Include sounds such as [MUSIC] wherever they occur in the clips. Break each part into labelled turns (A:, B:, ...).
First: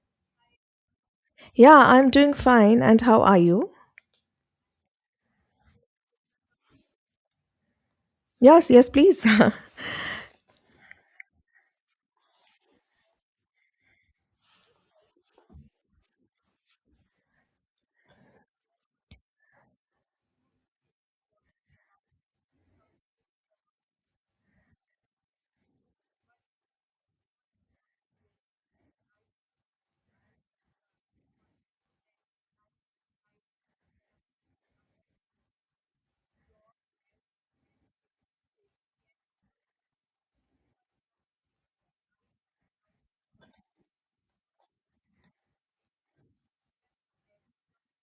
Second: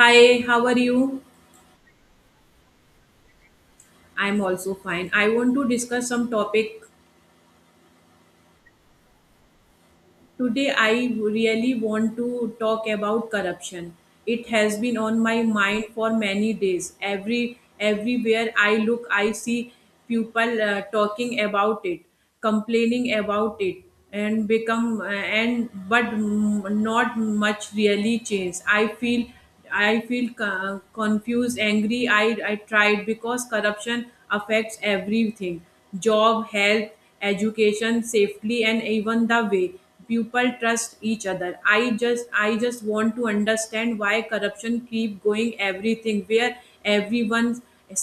A: Hi, how are you?
B: Yeah, I'm doing fine. And how are you?
A: I'm also fine. I want to discuss some topic.
B: Yes, yes, please.
A: Today I really want to talk about corruption. It has been on my mind for many days. Everywhere I look, I see people talking about it, complaining about it, and become not much really changed. I feel confused, angry. I tried because corruption affects everything: job, health, education, safety, and even the way people trust each other. I just want to understand why corruption keep going everything where everyone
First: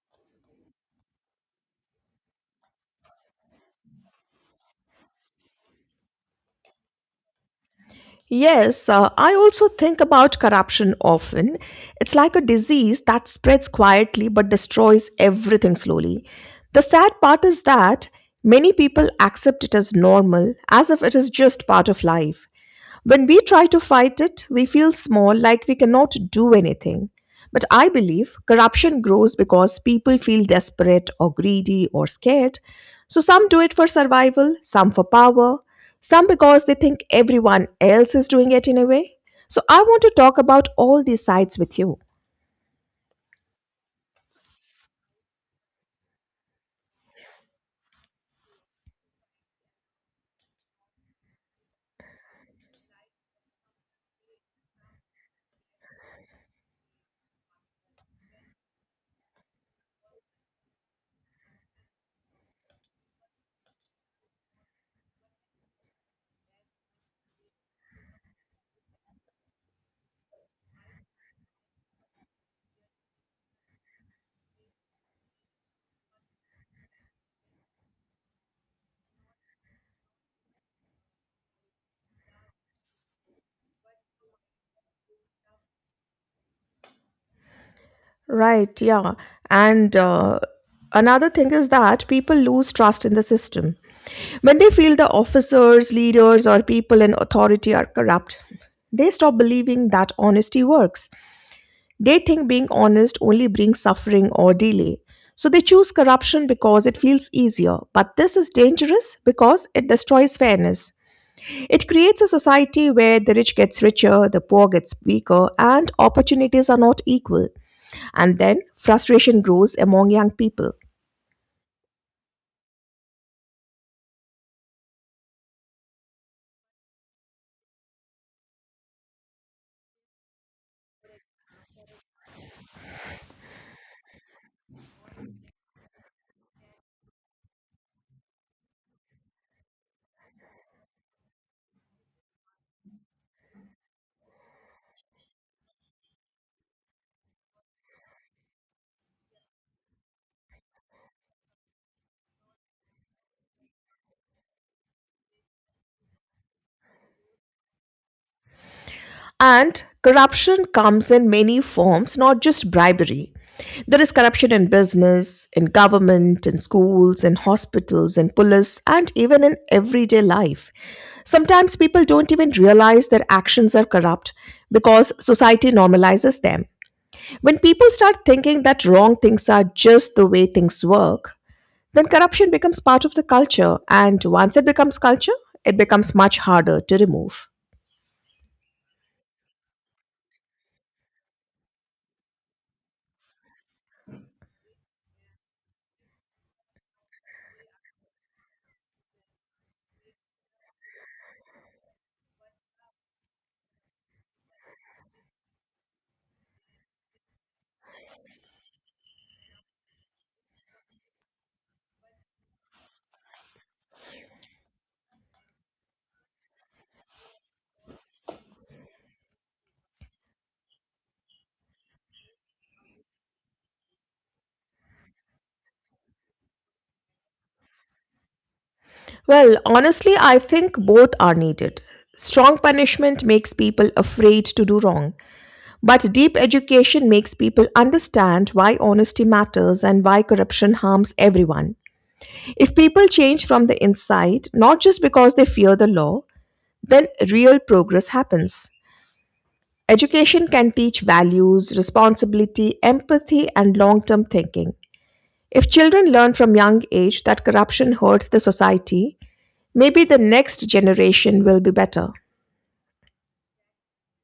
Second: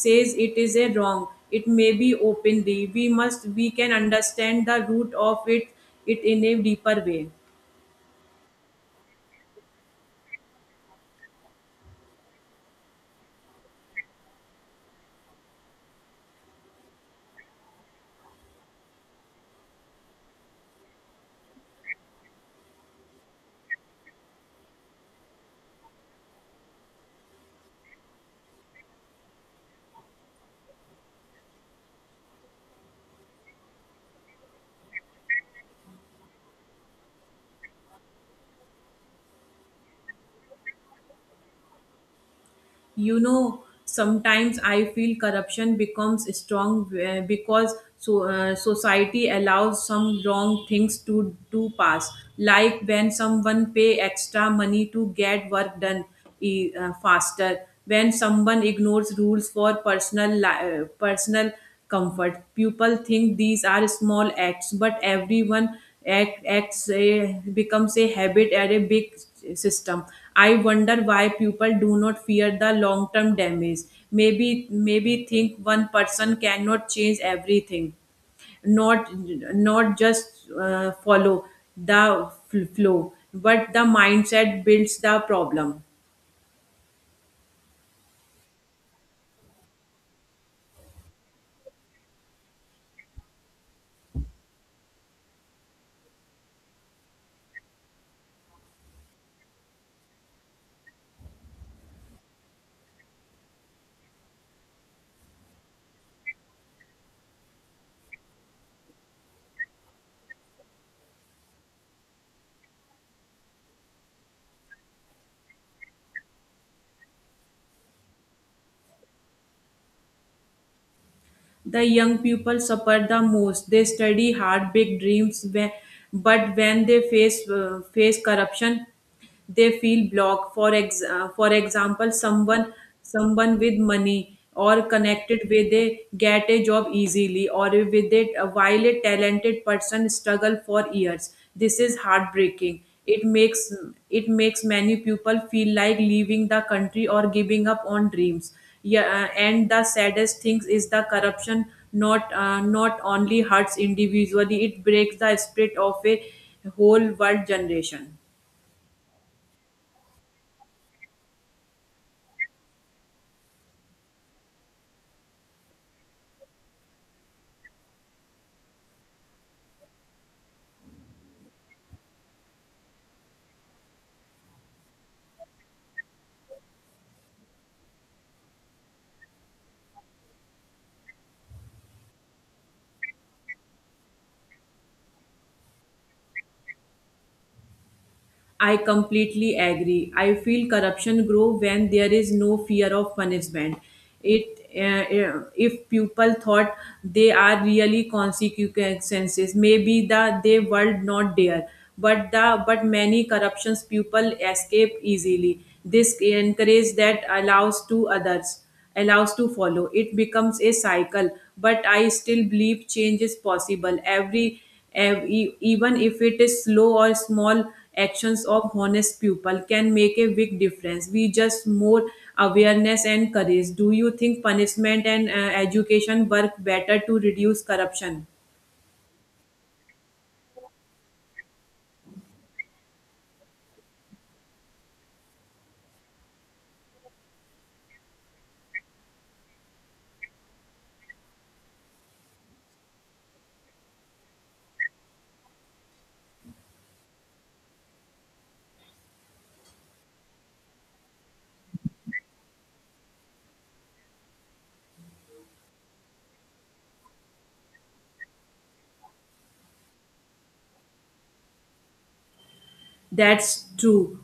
A: says it is a wrong. It may be openly. We can understand the root of it in a deeper way.
B: [LAUGHS] Yes, I also think about corruption often. It's like a disease that spreads quietly but destroys everything slowly. The sad part is that many people accept it as normal, as if it is just part of life. When we try to fight it, we feel small, like we cannot do anything. But I believe corruption grows because people feel desperate or greedy or scared. So some do it for survival, some for power, some because they think everyone else is doing it in a way. So I want to talk about all these sides with you.
A: You know, sometimes I feel corruption becomes strong because society allows some wrong things to pass, like when someone pay extra money to get work done faster, when someone ignores rules for personal comfort. People think these are small acts, but everyone becomes a habit at a big system. I wonder why people do not fear the long term damage. Maybe think one person cannot change everything, not not just follow the flow, but the mindset builds the problem.
B: Right, yeah. And another thing is that people lose trust in the system. When they feel the officers, leaders, or people in authority are corrupt, they stop believing that honesty works. They think being honest only brings suffering or delay. So they choose corruption because it feels easier. But this is dangerous because it destroys fairness. It creates a society where the rich gets richer, the poor gets weaker, and opportunities are not equal, and then frustration grows among young people.
A: The young people suffer the most. They study hard, big dreams, but when they face corruption, they feel blocked. For example, someone with money or connected way, they get a job easily or with it, while a talented person struggle for years. This is heartbreaking. It makes many people feel like leaving the country or giving up on dreams. Yeah, and the saddest thing is the corruption not only hurts individually, it breaks the spirit of a whole world generation.
B: And corruption comes in many forms, not just bribery. There is corruption in business, in government, in schools, in hospitals, in police, and even in everyday life. Sometimes people don't even realize their actions are corrupt because society normalizes them. When people start thinking that wrong things are just the way things work, then corruption becomes part of the culture, and once it becomes culture, it becomes much harder to remove.
A: I completely agree. I feel corruption grow when there is no fear of punishment. It If people thought they are really consequences, maybe the they world not there. But many corruptions people escape easily. This encourage that allows to others allows to follow. It becomes a cycle, but I still believe change is possible. Even if it is slow or small, actions of honest people can make a big difference. We just more awareness and courage. Do you think punishment and education work better to reduce corruption?
B: Well, honestly, I think both are needed. Strong punishment makes people afraid to do wrong, but deep education makes people understand why honesty matters and why corruption harms everyone. If people change from the inside, not just because they fear the law, then real progress happens. Education can teach values, responsibility, empathy, and long term thinking. If children learn from young age that corruption hurts the society, maybe the next generation will be better.
A: That's true.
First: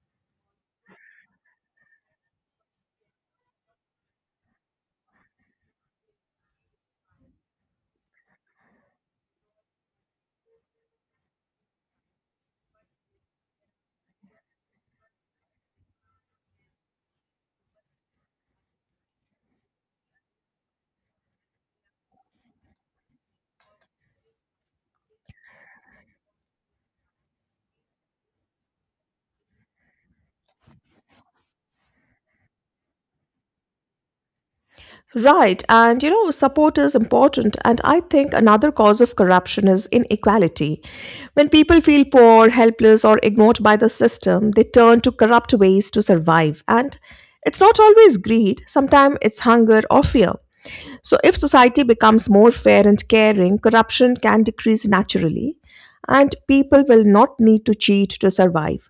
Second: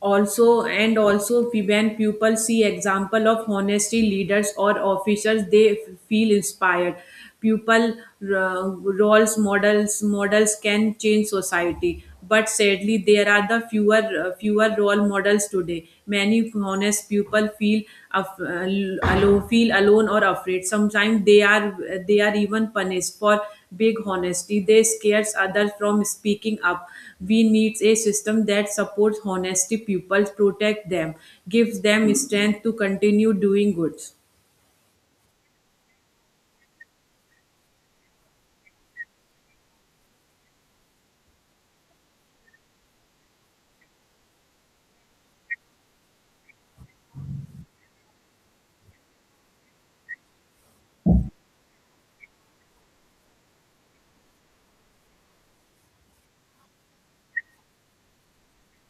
A: Also, when people see example of honesty leaders or officers, they feel inspired. People, roles models can change society, but sadly there are the fewer fewer role models today. Many honest people feel af- uh, feel alone or afraid. Sometimes they are even punished for big honesty. They scares others from speaking up. We need a system that supports honesty people, protect them, gives them strength to continue doing good.
B: Right, and you know, support is important. And I think another cause of corruption is inequality. When people feel poor, helpless, or ignored by the system, they turn to corrupt ways to survive. And it's not always greed, sometimes it's hunger or fear. So, if society becomes more fair and caring, corruption can decrease naturally, and people will not need to cheat to survive.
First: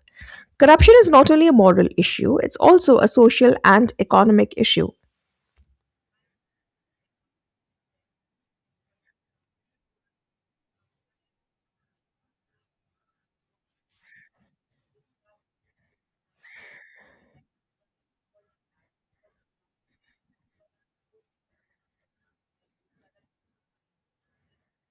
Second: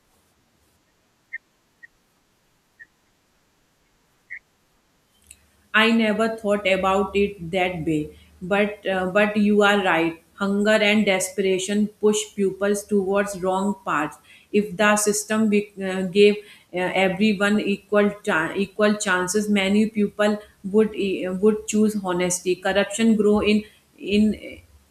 B: Corruption is not only a moral issue, it's also a social and economic issue.
A: I never thought about it that way, but you are right. Hunger and desperation push pupils towards wrong paths. If the system gave everyone equal chances, many people would choose honesty. Corruption grow in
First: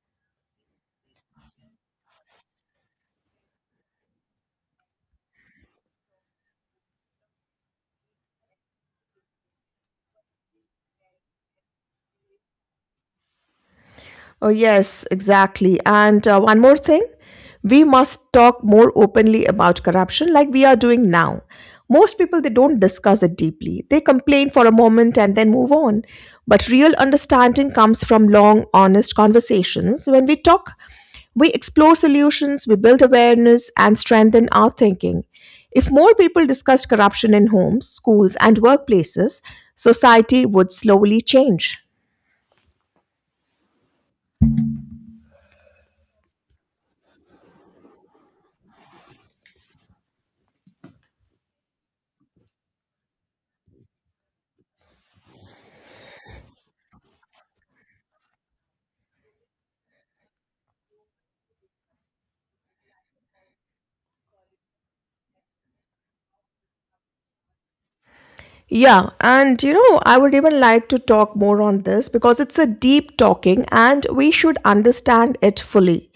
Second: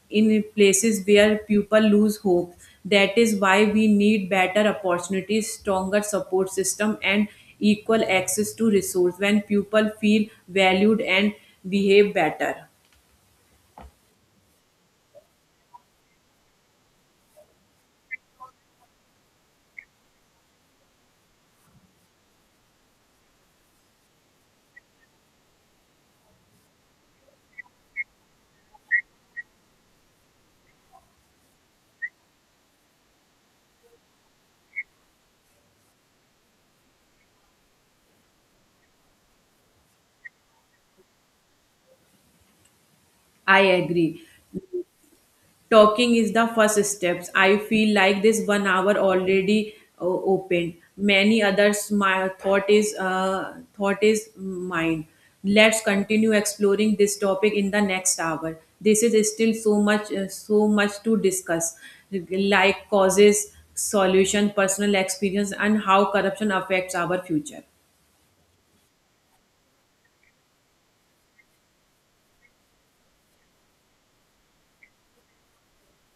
A: in places where people lose hope. That is why we need better opportunities, stronger support system, and equal access to resource. When people feel valued and behave better,
B: Oh, yes, exactly. And one more thing, we must talk more openly about corruption like we are doing now. Most people, they don't discuss it deeply. They complain for a moment and then move on. But real understanding comes from long, honest conversations. When we talk, we explore solutions, we build awareness, and strengthen our thinking. If more people discussed corruption in homes, schools, and workplaces, society would slowly change.
A: I agree. Talking is the first steps. I feel like this one hour already opened many others. My thought is mine let's continue exploring this topic in the next hour. This is still so much so much to discuss, like causes, solution, personal experience, and how corruption affects our future.
B: Yeah, and you know, I would even like to talk more on this because it's a deep talking and we should understand it fully.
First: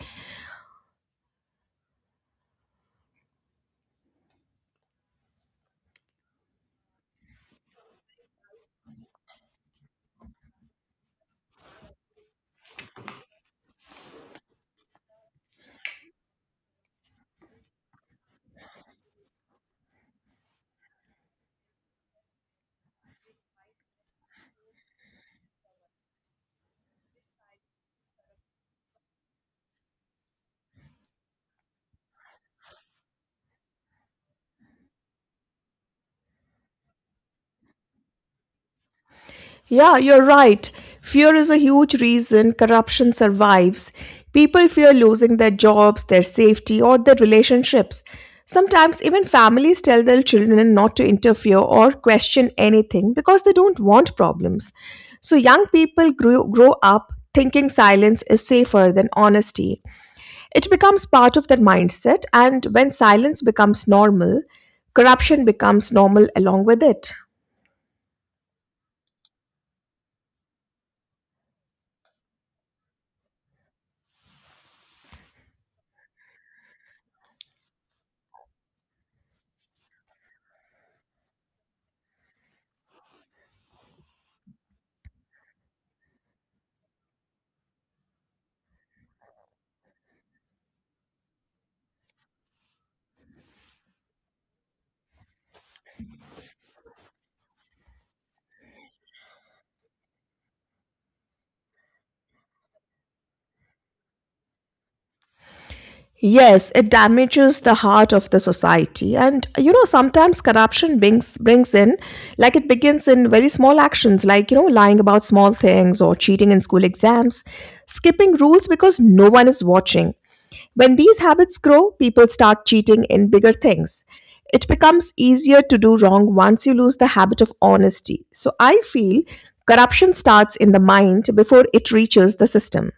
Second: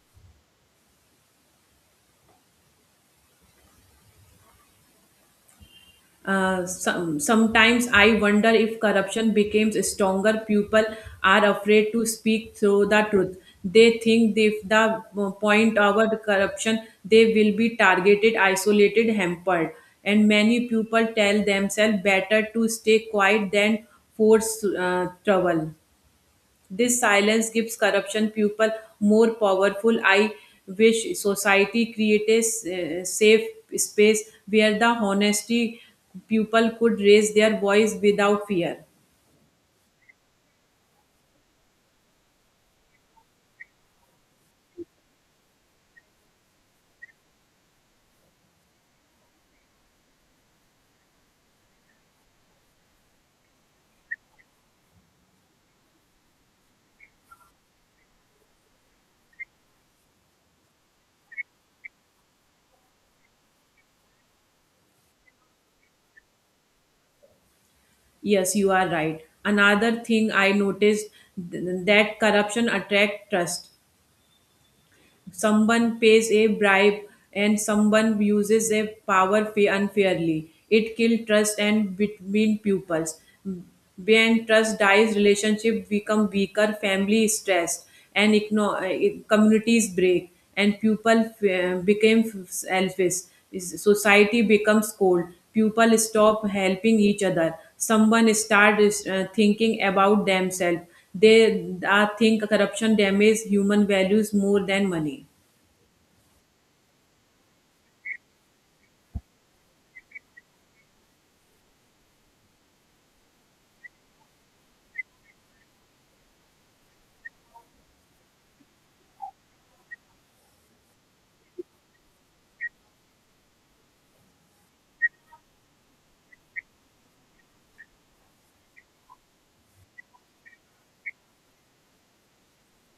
A: Sometimes I wonder if corruption becomes stronger. People are afraid to speak through the truth. They think if the point about corruption, they will be targeted, isolated, hampered. And many people tell themselves better to stay quiet than force trouble. This silence gives corruption people more powerful. I wish society created a safe space where the honesty people could raise their voice without fear.
B: Yeah, you're right. Fear is a huge reason corruption survives. People fear losing their jobs, their safety, or their relationships. Sometimes, even families tell their children not to interfere or question anything because they don't want problems. So, young grow up thinking silence is safer than honesty. It becomes part of their mindset, and when silence becomes normal, corruption becomes normal along with it.
A: Yes, you are right. Another thing I noticed that corruption attract trust. Someone pays a bribe and someone uses a power unfairly. It kills trust and between pupils. When trust dies, relationship become weaker, family is stressed, and communities break, and pupil became selfish. Society becomes cold. People stop helping each other. Someone start thinking about themselves. They think corruption damages human values more than money.
B: Yes, it damages the heart of the society. And you know, sometimes corruption brings in, like it begins in very small actions like, you know, lying about small things or cheating in school exams, skipping rules because no one is watching. When these habits grow, people start cheating in bigger things. It becomes easier to do wrong once you lose the habit of honesty. So I feel corruption starts in the mind before it reaches the system.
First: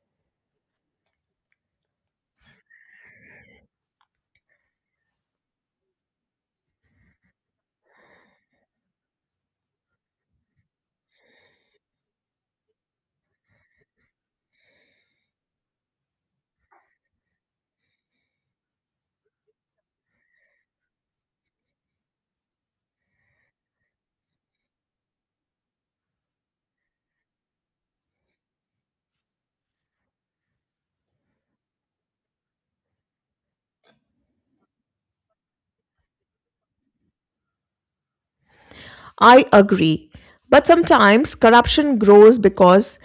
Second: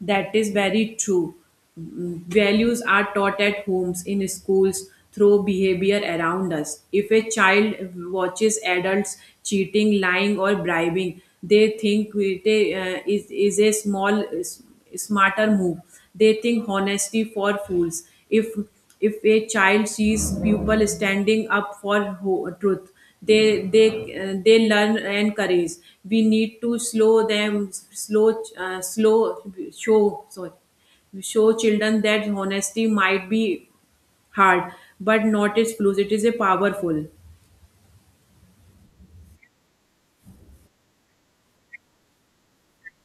A: That is very true. Values are taught at homes, in schools, through behavior around us. If a child watches adults cheating, lying, or bribing, they think it is a small, smarter move. They think honesty for fools. If if a child sees people standing up for truth, they they they learn and courage. We need to slow them slow slow show sorry show children that honesty might be hard, but not as close it is a powerful.
B: I agree. But sometimes corruption grows because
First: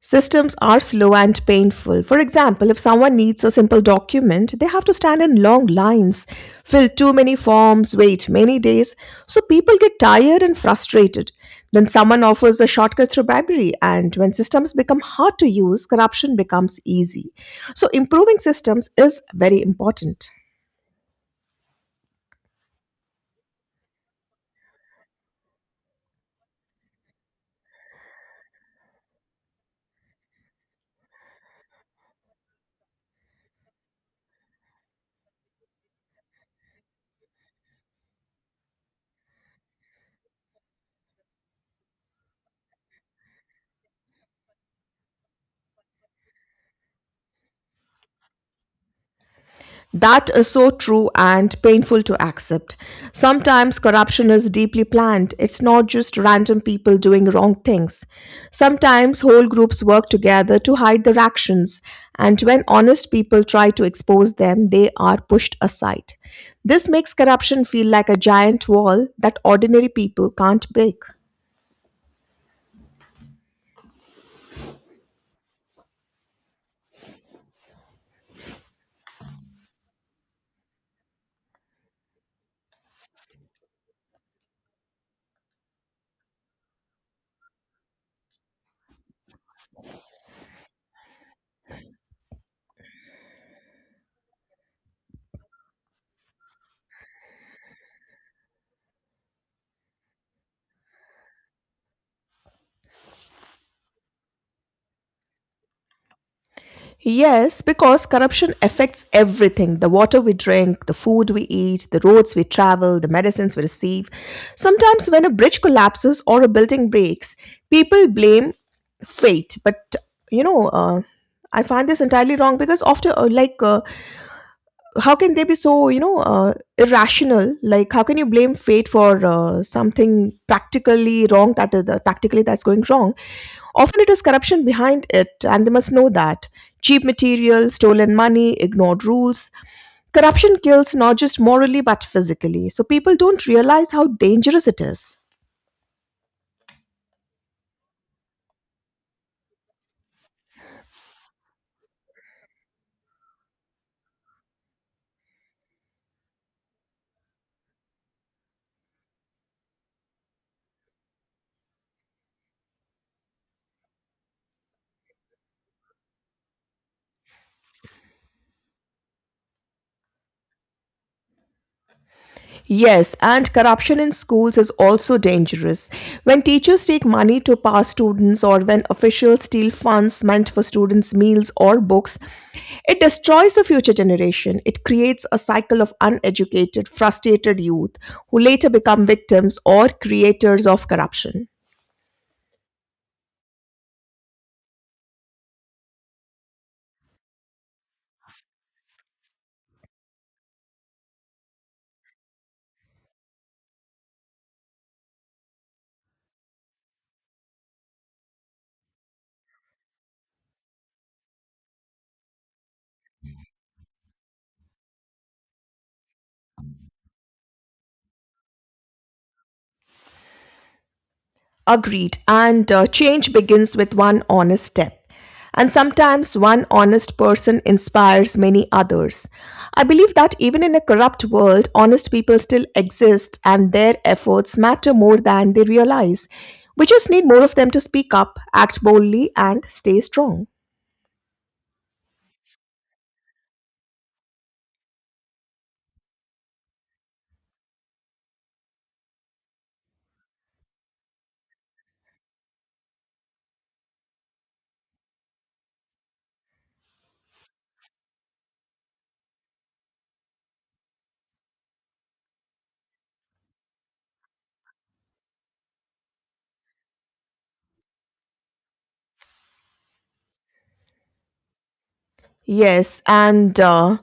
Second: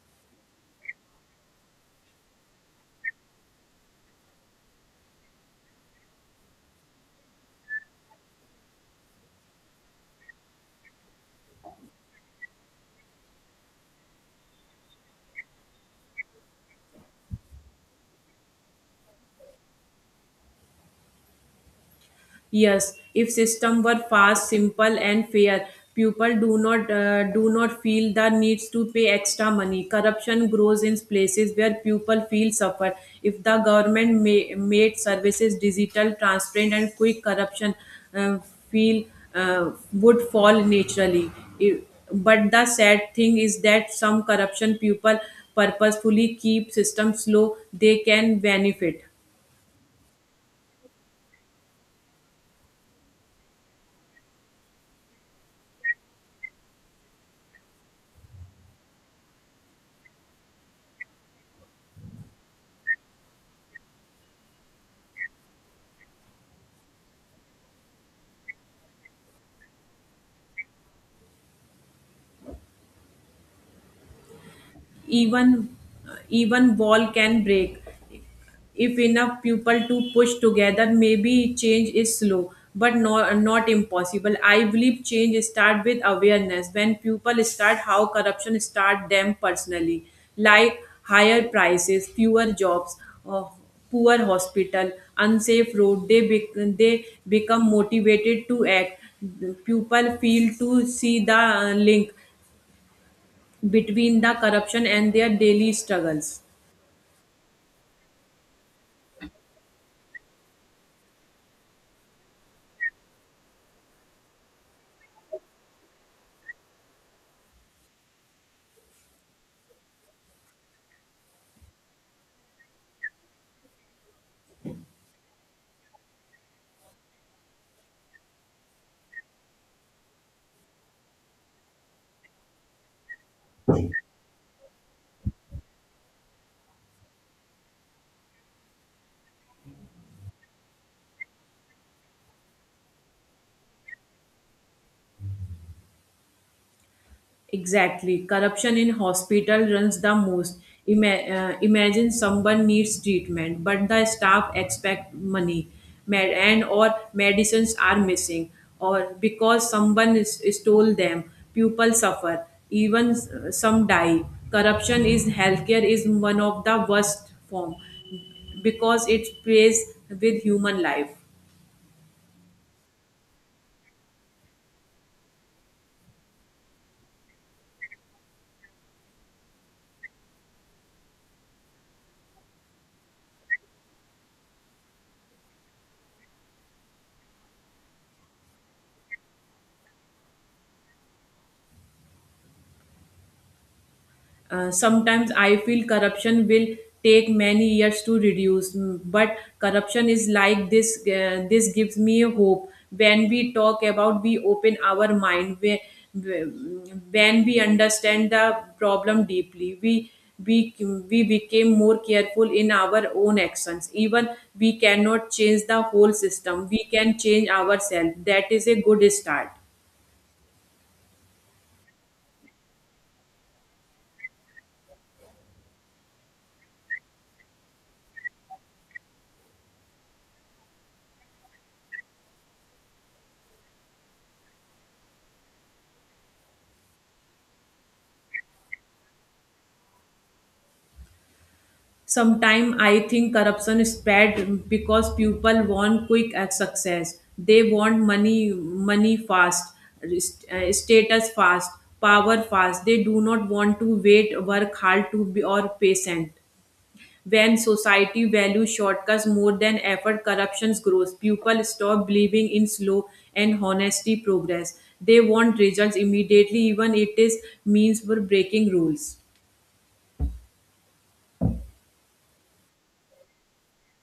B: systems are slow and painful. For example, if someone needs a simple document, they have to stand in long lines, fill too many forms, wait many days. So people get tired and frustrated. Then someone offers a shortcut through bribery, and when systems become hard to use, corruption becomes easy. So improving systems is very important.
A: Yes, if system were fast, simple, and fair, people do not feel the needs to pay extra money. Corruption grows in places where people feel suffer. If the government made services digital, transparent, and quick, corruption uh, feel would fall naturally. If- but the sad thing is that some corruption people purposefully keep systems slow. They can benefit.
B: That is so true and painful to accept. Sometimes corruption is deeply planned, it's not just random people doing wrong things. Sometimes whole groups work together to hide their actions, and when honest people try to expose them, they are pushed aside. This makes corruption feel like a giant wall that ordinary people can't break.
A: even even wall can break if enough people to push together. Maybe change is slow, but no, not impossible. I believe change start with awareness when people start how corruption start them personally, like higher prices, fewer jobs, uh, poor hospital, unsafe road. They become motivated to act. People feel to see the link between the corruption and their daily struggles.
B: Yes, because corruption affects everything, the water we drink, the food we eat, the roads we travel, the medicines we receive. Sometimes, when a bridge collapses or a building breaks, people blame fate. You know, uh, I find this entirely wrong because how can they be so, irrational? Like, how can you blame fate for something practically wrong, that is the practically that's going wrong? Often it is corruption behind it, and they must know that. Cheap material, stolen money, ignored rules, corruption kills not just morally but physically, so people don't realize how dangerous it is.
A: Exactly. Corruption in hospital runs the most. Imagine someone needs treatment, but the staff expect money, and or medicines are missing, or because someone stole them, people suffer, even some die. Corruption is healthcare is one of the worst form because it plays with human life.
B: Yes, and corruption in schools is also dangerous. When teachers take money to pass students, or when officials steal funds meant for students' meals or books, it destroys the future generation. It creates a cycle of uneducated, frustrated youth who later become victims or creators of corruption.
A: Sometimes I feel corruption will take many years to reduce, but corruption is like this. This gives me a hope. When we talk about, we open our mind. We, when we understand the problem deeply, we we became more careful in our own actions. Even we cannot change the whole system, we can change ourselves. That is a good start.
B: Agreed. And Change begins with one honest step. And sometimes one honest person inspires many others. I believe that even in a corrupt world, honest people still exist and their efforts matter more than they realize. We just need more of them to speak up, act boldly, and stay strong.
A: Sometimes I think corruption spread because people want quick success. They want money fast, status fast, power fast. They do not want to wait, work hard to be or patient. When society values shortcuts more than effort, corruption grows. People stop believing in slow and honesty progress. They want results immediately, even it is means for breaking rules.
B: Yes, and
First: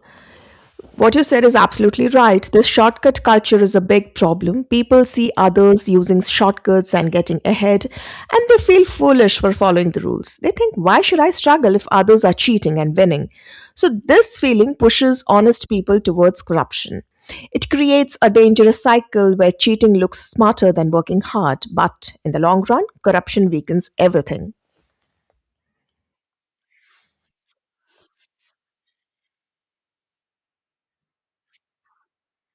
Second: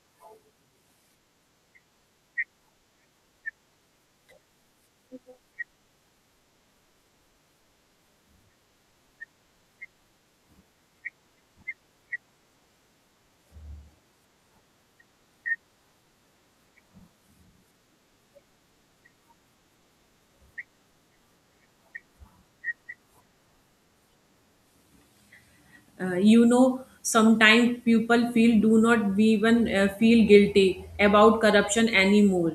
B: What you said is absolutely right. This shortcut culture is a big problem. People see others using shortcuts and getting ahead, and they feel foolish for following the rules. They think, why should I struggle if others are cheating and winning? So, this feeling pushes honest people towards corruption. It creates a dangerous cycle where cheating looks smarter than working hard, but in the long run, corruption weakens everything.
A: Sometimes people feel do not even feel guilty about corruption anymore,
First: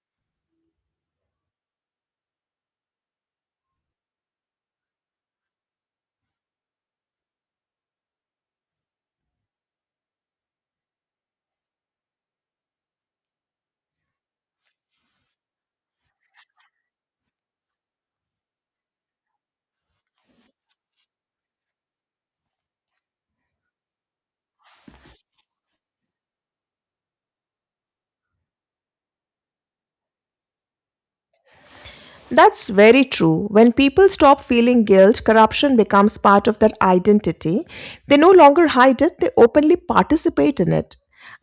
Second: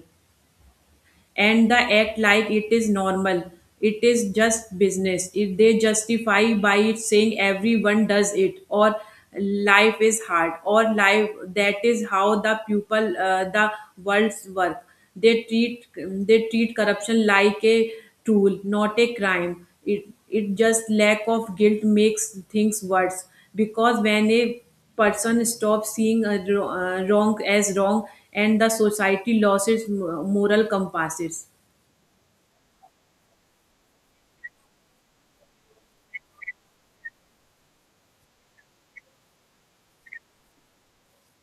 A: and the act like it is normal, it is just business. If they justify by it saying everyone does it, or life is hard, or life that is how the world's work, they treat corruption like a tool, not a crime. It just lack of guilt makes things worse, because when a person stops seeing a wrong as wrong, and the society loses moral compasses.
B: That's very true. When people stop feeling guilt, corruption becomes part of their identity. They no longer hide it, they openly participate in it.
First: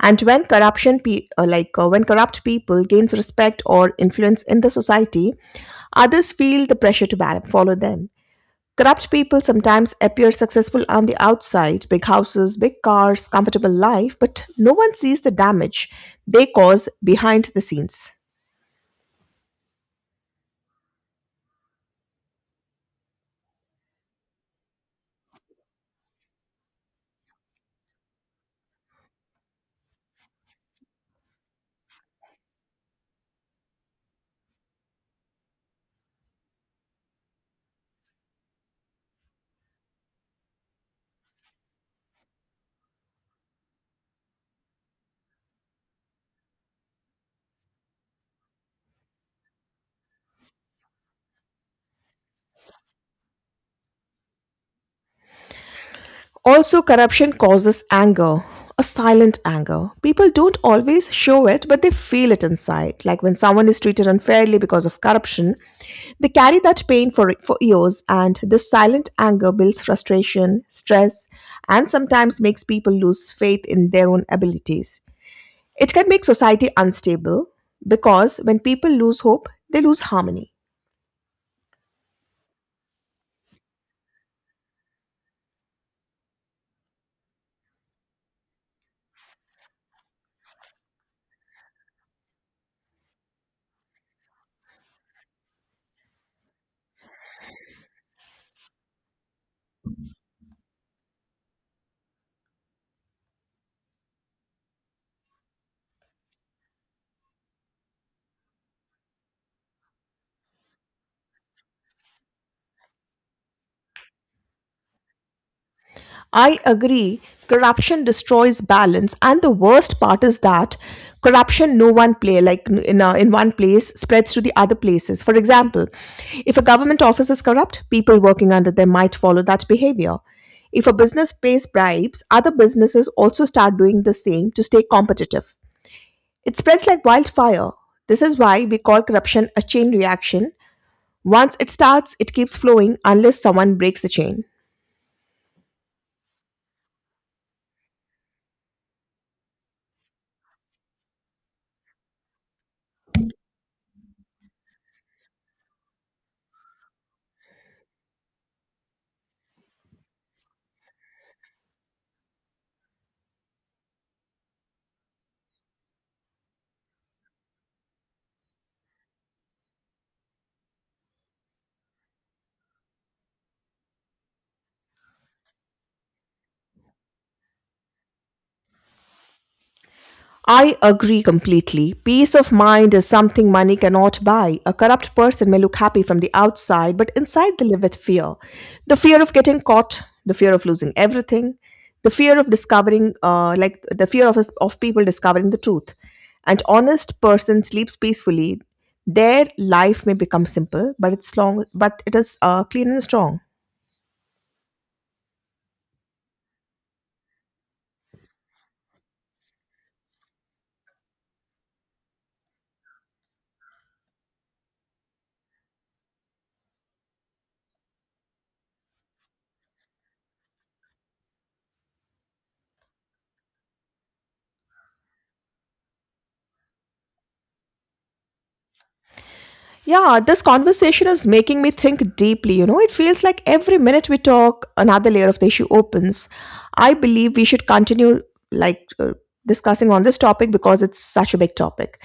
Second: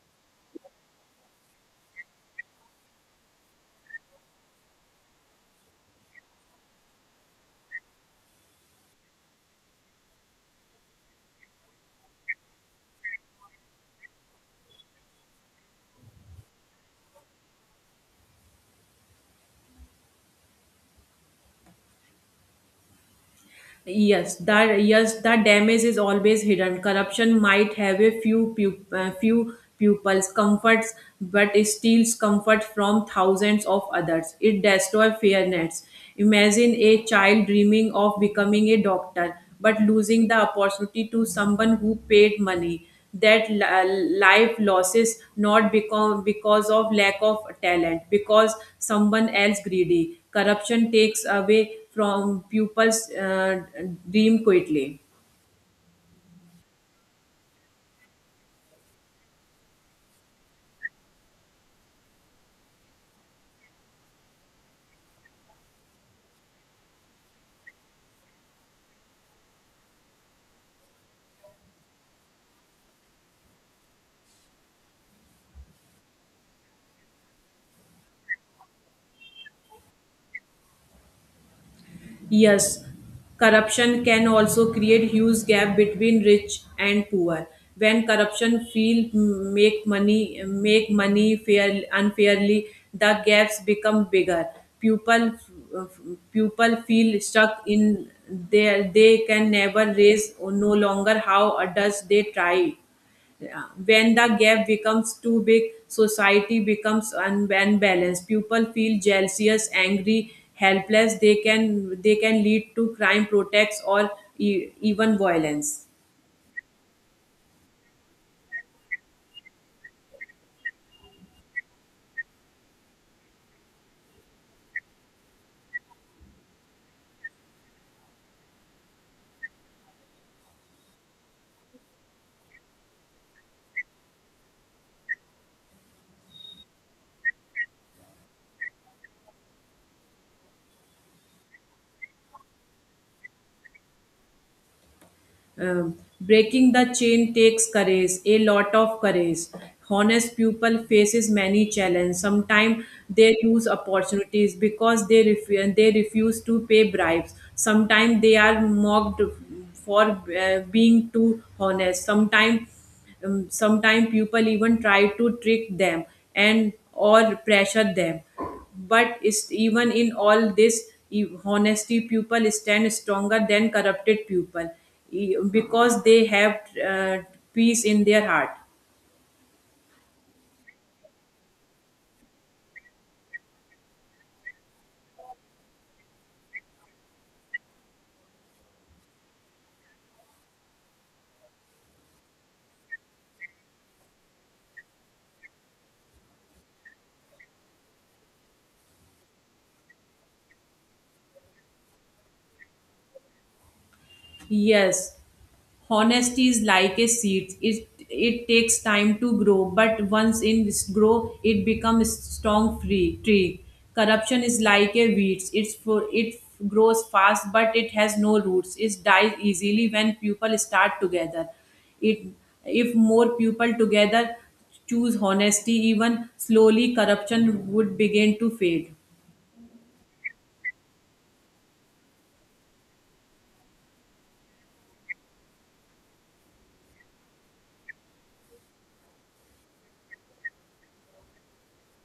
B: And when corruption, pe- like when corrupt people gains respect or influence in the society, others feel the pressure to follow them. Corrupt people sometimes appear successful on the outside, big houses, big cars, comfortable life, but no one sees the damage they cause behind the scenes.
A: Yes, that, yes, the damage is always hidden. Corruption might have a few pupils comforts, but it steals comfort from thousands of others. It destroys fairness. Imagine a child dreaming of becoming a doctor, but losing the opportunity to someone who paid money. That life losses not become because of lack of talent, because someone else greedy. Corruption takes away from people's dream quickly.
B: Also, corruption causes anger, a silent anger. People don't always show it, but they feel it inside. Like when someone is treated unfairly because of corruption, they carry that pain for years, and this silent anger builds frustration, stress, and sometimes makes people lose faith in their own abilities. It can make society unstable because when people lose hope, they lose harmony.
A: Yes, corruption can also create huge gap between rich and poor. When corruption feel make money fair unfairly, the gaps become bigger. People people feel stuck in there. They can never raise, or no longer how does they try. Yeah. When the gap becomes too big, society becomes unbalanced. People feel jealous, angry, helpless. They can lead to crime, protests, or even violence.
B: I agree. Corruption destroys balance, and the worst part is that corruption, no one play like in one place, spreads to the other places. For example, if a government office is corrupt, people working under them might follow that behavior. If a business pays bribes, other businesses also start doing the same to stay competitive. It spreads like wildfire. This is why we call corruption a chain reaction. Once it starts, it keeps flowing unless someone breaks the chain.
A: Breaking the chain takes courage, a lot of courage. Honest people faces many challenges. Sometimes they lose opportunities because they refuse to pay bribes. Sometimes they are mocked for being too honest. Sometimes sometimes people even try to trick them and or pressure them, but is even in all this honesty people stand stronger than corrupted people because they have peace in their heart.
B: I agree completely. Peace of mind is something money cannot buy. A corrupt person may look happy from the outside, but inside they live with fear. The fear of getting caught, the fear of losing everything, the fear of people discovering the truth. An honest person sleeps peacefully. Their life may become simple, but it's long, but it is clean and strong.
A: Yes. Honesty is like a seed. It takes time to grow, but once in this grow, it becomes strong free tree. Corruption is like a weed. It's for it grows fast, but it has no roots. It dies easily when people start together. It, if more people together choose honesty, even slowly corruption would begin to fade.
B: Yeah, this conversation is making me think deeply. You know, it feels like every minute we talk, another layer of the issue opens. I believe we should continue, like uh, discussing on this topic because it's such a big topic.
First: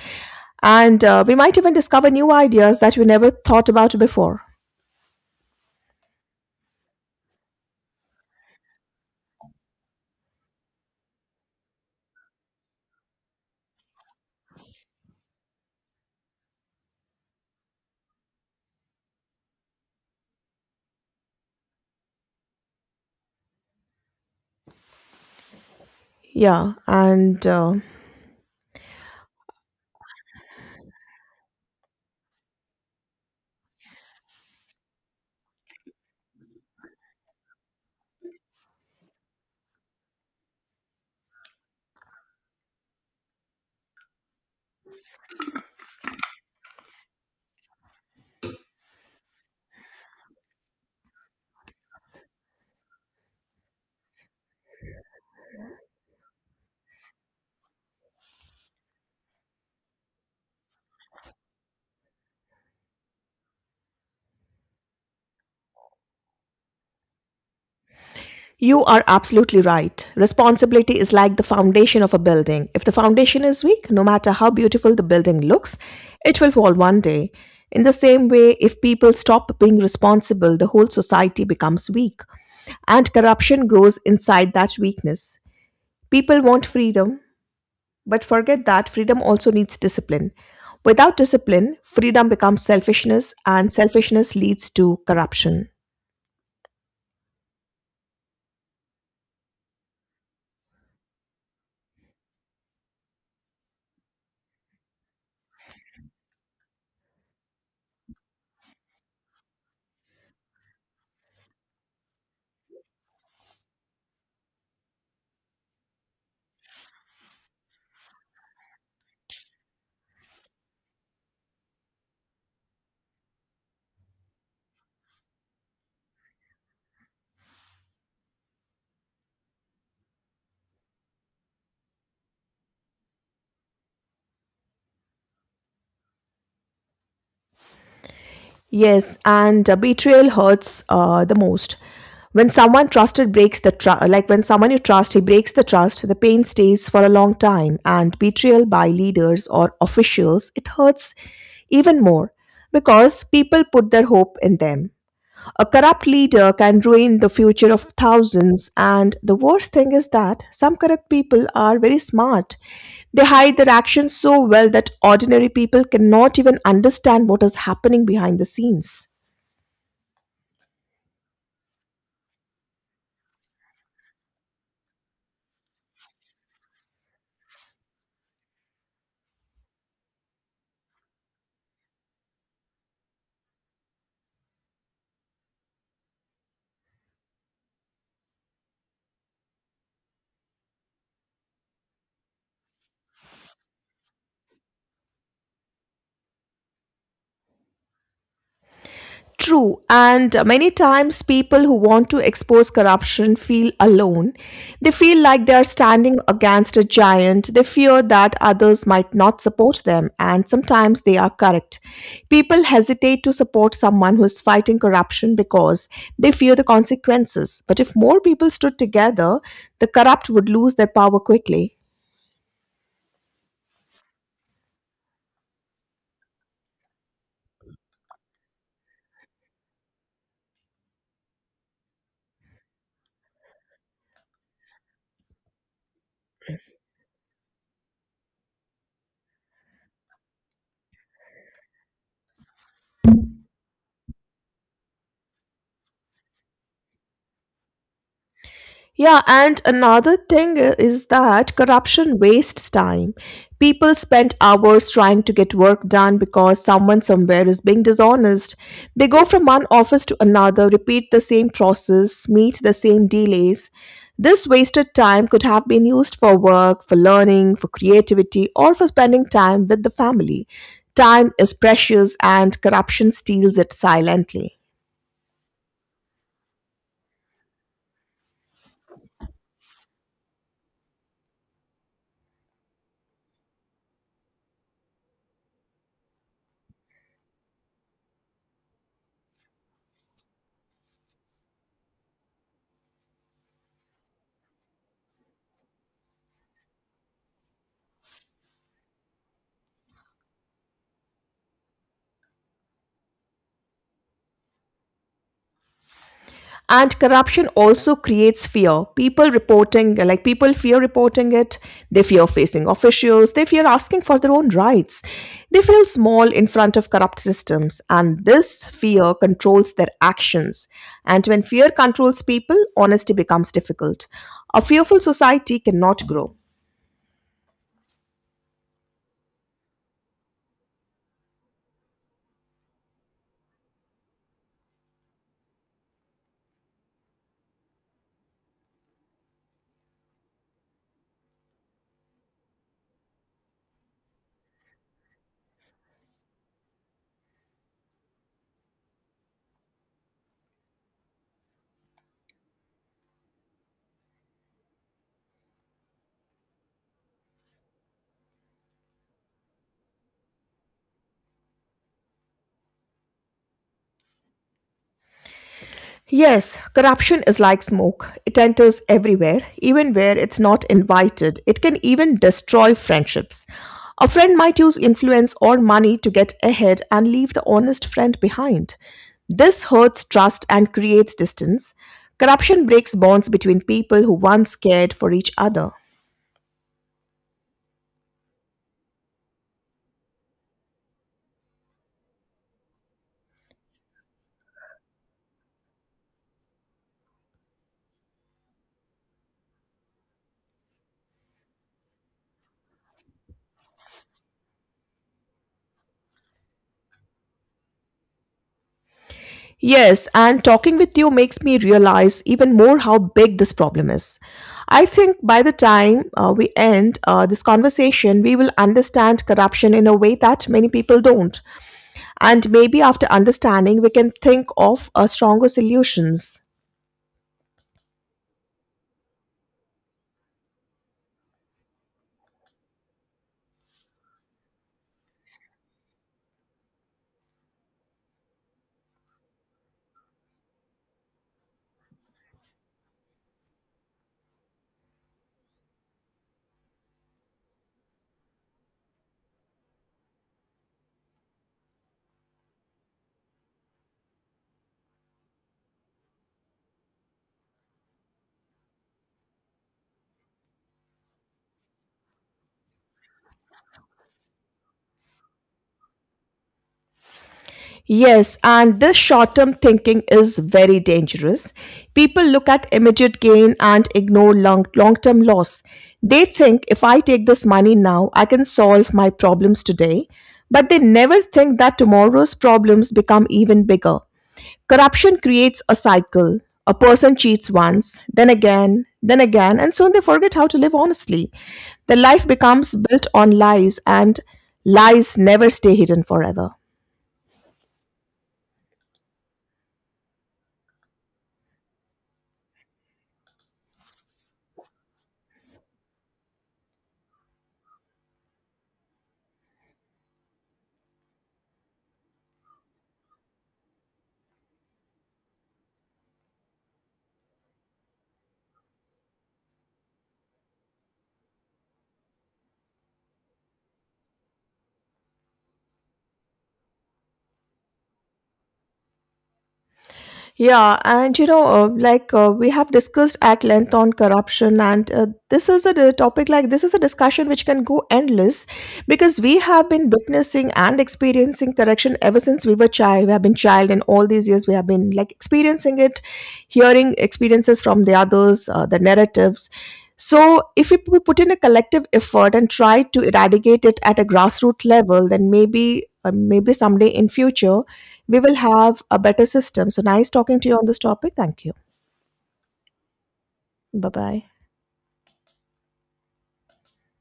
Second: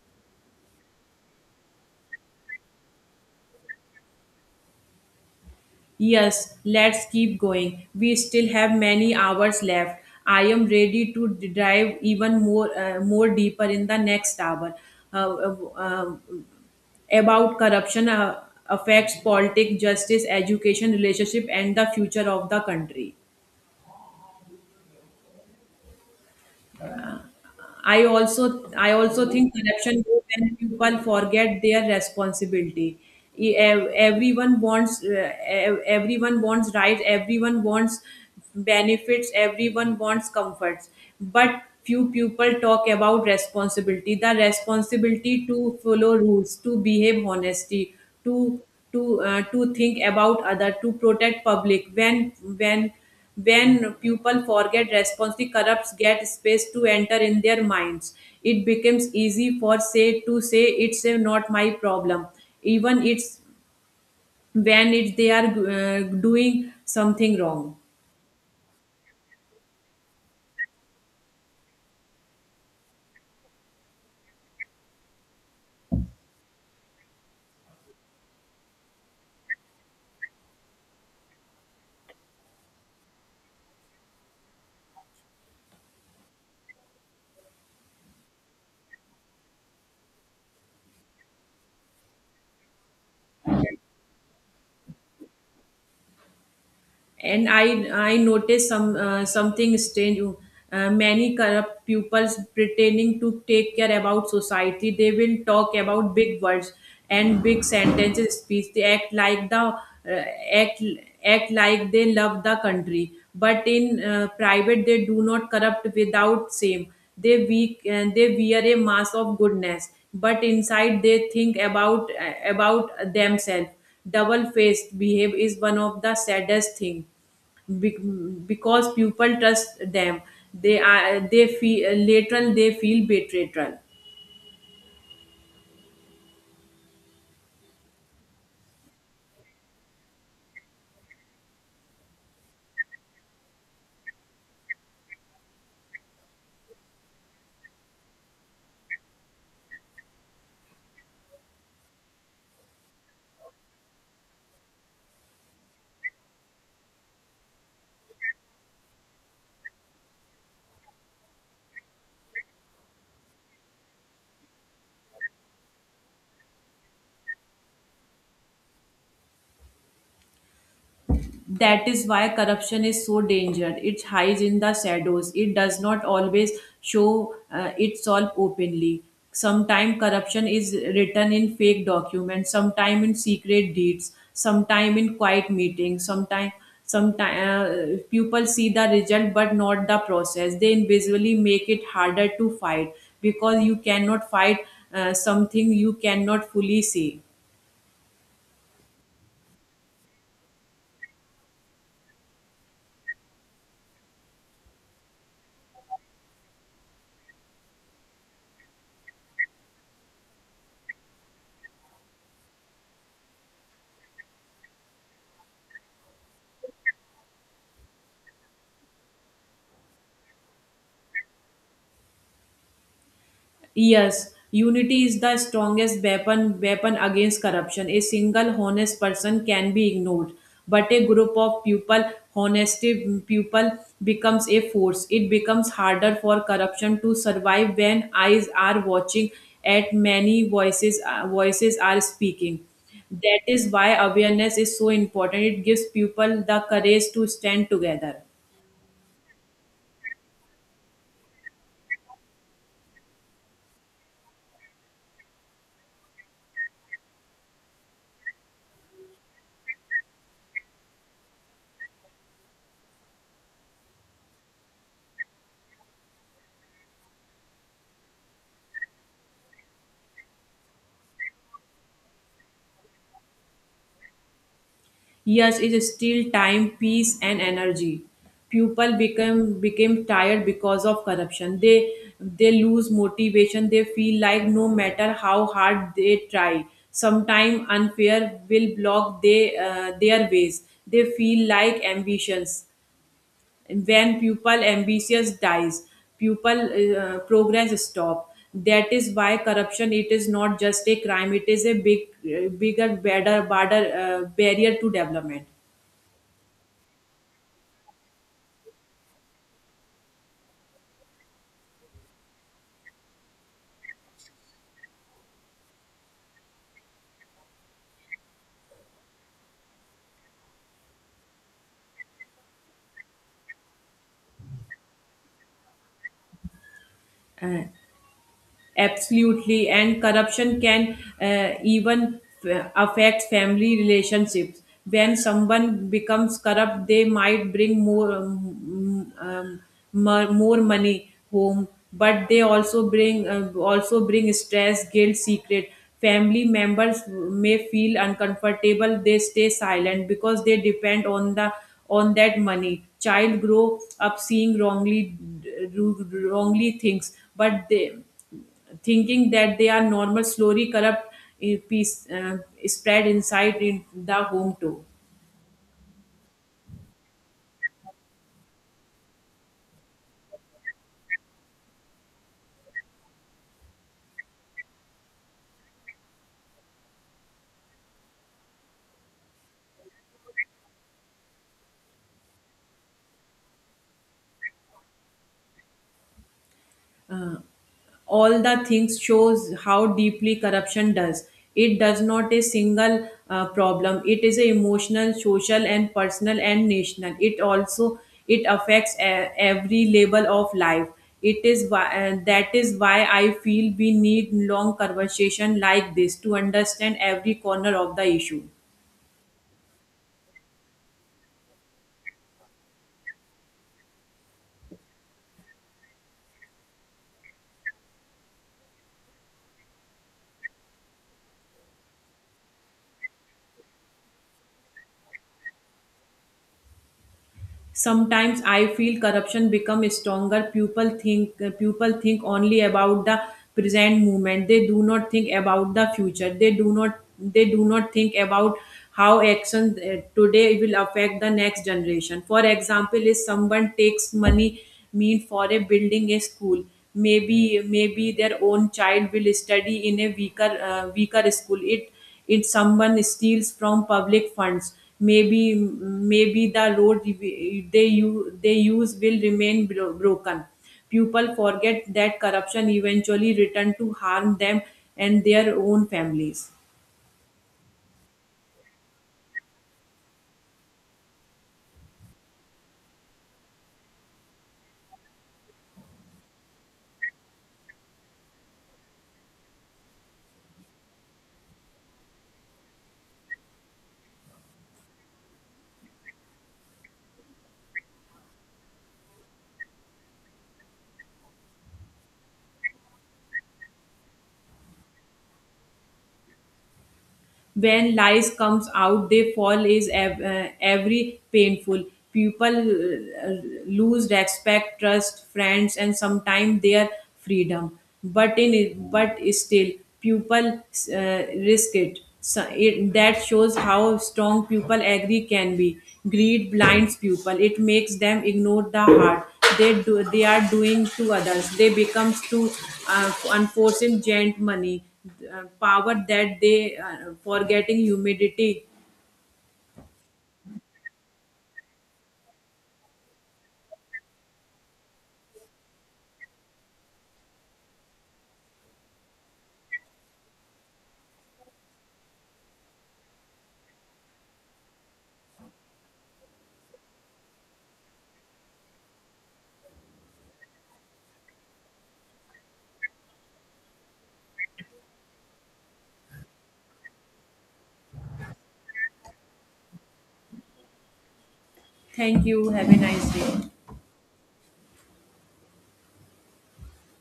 B: And we might even discover new ideas that we never thought about before.
A: Yes, let's keep going. We still have many hours left. I am ready to dive even more, more deeper in the next hour uh, uh, uh, about corruption affects politics, justice, education, relationship, and the future of the country.
B: Yeah, and
A: I also think corruption grows when people forget their responsibility. Everyone wants everyone wants rights. Everyone wants benefits. Everyone wants comforts. But few people talk about responsibility. The responsibility to follow rules, to behave honestly, to to think about other, to protect public. When when people forget response, the corrupts get space to enter in their minds. It becomes easy for say to say it's a not my problem, even it's when it's they are doing something wrong.
B: You are absolutely right. Responsibility is like the foundation of a building. If the foundation is weak, no matter how beautiful the building looks, it will fall one day. In the same way, if people stop being responsible, the whole society becomes weak, and corruption grows inside that weakness. People want freedom, but forget that freedom also needs discipline. Without discipline, freedom becomes selfishness, and selfishness leads to corruption.
A: And I noticed something strange, many corrupt pupils pretending to take care about society. They will talk about big words and big sentences speech. They act like the act act like they love the country, but in private they do not corrupt without shame. They weak and they wear a mask of goodness, but inside they think about themselves. Double faced behave is one of the saddest thing. Be- because people trust them, they feel later, they feel betrayal.
B: Yes, and Betrayal hurts the most. When someone trusted breaks the trust, like when someone you trust, he breaks the trust, the pain stays for a long time. And betrayal by leaders or officials, it hurts even more because people put their hope in them. A corrupt leader can ruin the future of thousands. And the worst thing is that some corrupt people are very smart. They hide their actions so well that ordinary people cannot even understand what is happening behind the scenes.
A: That is why corruption is so dangerous. It hides in the shadows. It does not always show itself openly. Sometimes corruption is written in fake documents, sometimes in secret deeds, sometimes in quiet meetings, sometimes people see the result but not the process. They invisibly make it harder to fight, because you cannot fight something you cannot fully see.
B: True, and many times people who want to expose corruption feel alone. They feel like they are standing against a giant. They fear that others might not support them, and sometimes they are correct. People hesitate to support someone who is fighting corruption because they fear the consequences. But if more people stood together, the corrupt would lose their power quickly.
A: Yes, unity is the strongest weapon against corruption. A single honest person can be ignored, but a group of people, honesty people, becomes a force. It becomes harder for corruption to survive when eyes are watching, at many voices, voices are speaking. That is why awareness is so important. It gives people the courage to stand together.
B: Yeah, and another thing is that corruption wastes time. People spend hours trying to get work done because someone somewhere is being dishonest. They go from one office to another, repeat the same process, meet the same delays. This wasted time could have been used for work, for learning, for creativity, or for spending time with the family. Time is precious and corruption steals it silently.
A: Years is still time, peace, and energy. People become became tired because of corruption. They lose motivation. They feel like no matter how hard they try, sometime unfair will block they, their ways. They feel like ambitions. When people ambitious dies, people progress stop. That is why corruption it is not just a crime. It is a big, bigger, better, badder, barrier to development.
B: And corruption also creates fear. People reporting, like, people fear reporting it. They fear facing officials, they fear asking for their own rights. They feel small in front of corrupt systems, and this fear controls their actions. And when fear controls people, honesty becomes difficult. A fearful society cannot grow.
A: Absolutely, and corruption can affect family relationships. When someone becomes corrupt, they might bring more more money home, but they also bring stress, guilt, secret. Family members may feel uncomfortable. They stay silent because they depend on the on that money. Child grow up seeing wrongly things, but they thinking that they are normal. Slowly corrupt eh, piece spread inside in the home too.
B: Yes, corruption is like smoke. It enters everywhere, even where it's not invited. It can even destroy friendships. A friend might use influence or money to get ahead and leave the honest friend behind. This hurts trust and creates distance. Corruption breaks bonds between people who once cared for each other.
A: All the things shows how deeply corruption does. It does not a single problem. It is a emotional, social, and personal and national. It also it affects every level of life. It is why that is why I feel we need long conversation like this to understand every corner of the issue.
B: Yes, and talking with you makes me realize even more how big this problem is. I think by the time we end this conversation, we will understand corruption in a way that many people don't. And maybe after understanding, we can think of stronger solutions.
A: Sometimes I feel corruption become stronger. People think only about the present moment. They do not think about the future. They do not think about how action today will affect the next generation. For example, if someone takes money mean for a building, a school, maybe their own child will study in a weaker weaker school. It if someone steals from public funds, maybe maybe the road they use will remain broken. People forget that corruption eventually return to harm them and their own families.
B: Yes, and this short term thinking is very dangerous. People look at immediate gain and ignore long term loss. They think, if I take this money now, I can solve my problems today, but they never think that tomorrow's problems become even bigger. Corruption creates a cycle. A person cheats once, then again, and soon they forget how to live honestly. Their life becomes built on lies, and lies never stay hidden forever.
A: When lies comes out, they fall is every painful. People, lose respect, trust, friends, and sometimes their freedom. But in but still people risk it. So it that shows how strong people agree can be. Greed blinds people. It makes them ignore the heart they do, they are doing to others. They becomes to unforcing gent money, power that they for getting humidity.
B: Yeah, and we have discussed at length on corruption, and this is a topic, like, this is a discussion which can go endless because we have been witnessing and experiencing corruption ever since we were child. We have been child, and all these years we have been, like, experiencing it, hearing experiences from the others, the narratives. So, if we put in a collective effort and try to eradicate it at a grassroots level, then maybe someday in future we will have a better system. So nice talking to you on this topic. Thank you.
A: Thank you. Have a nice day.
B: Bye bye.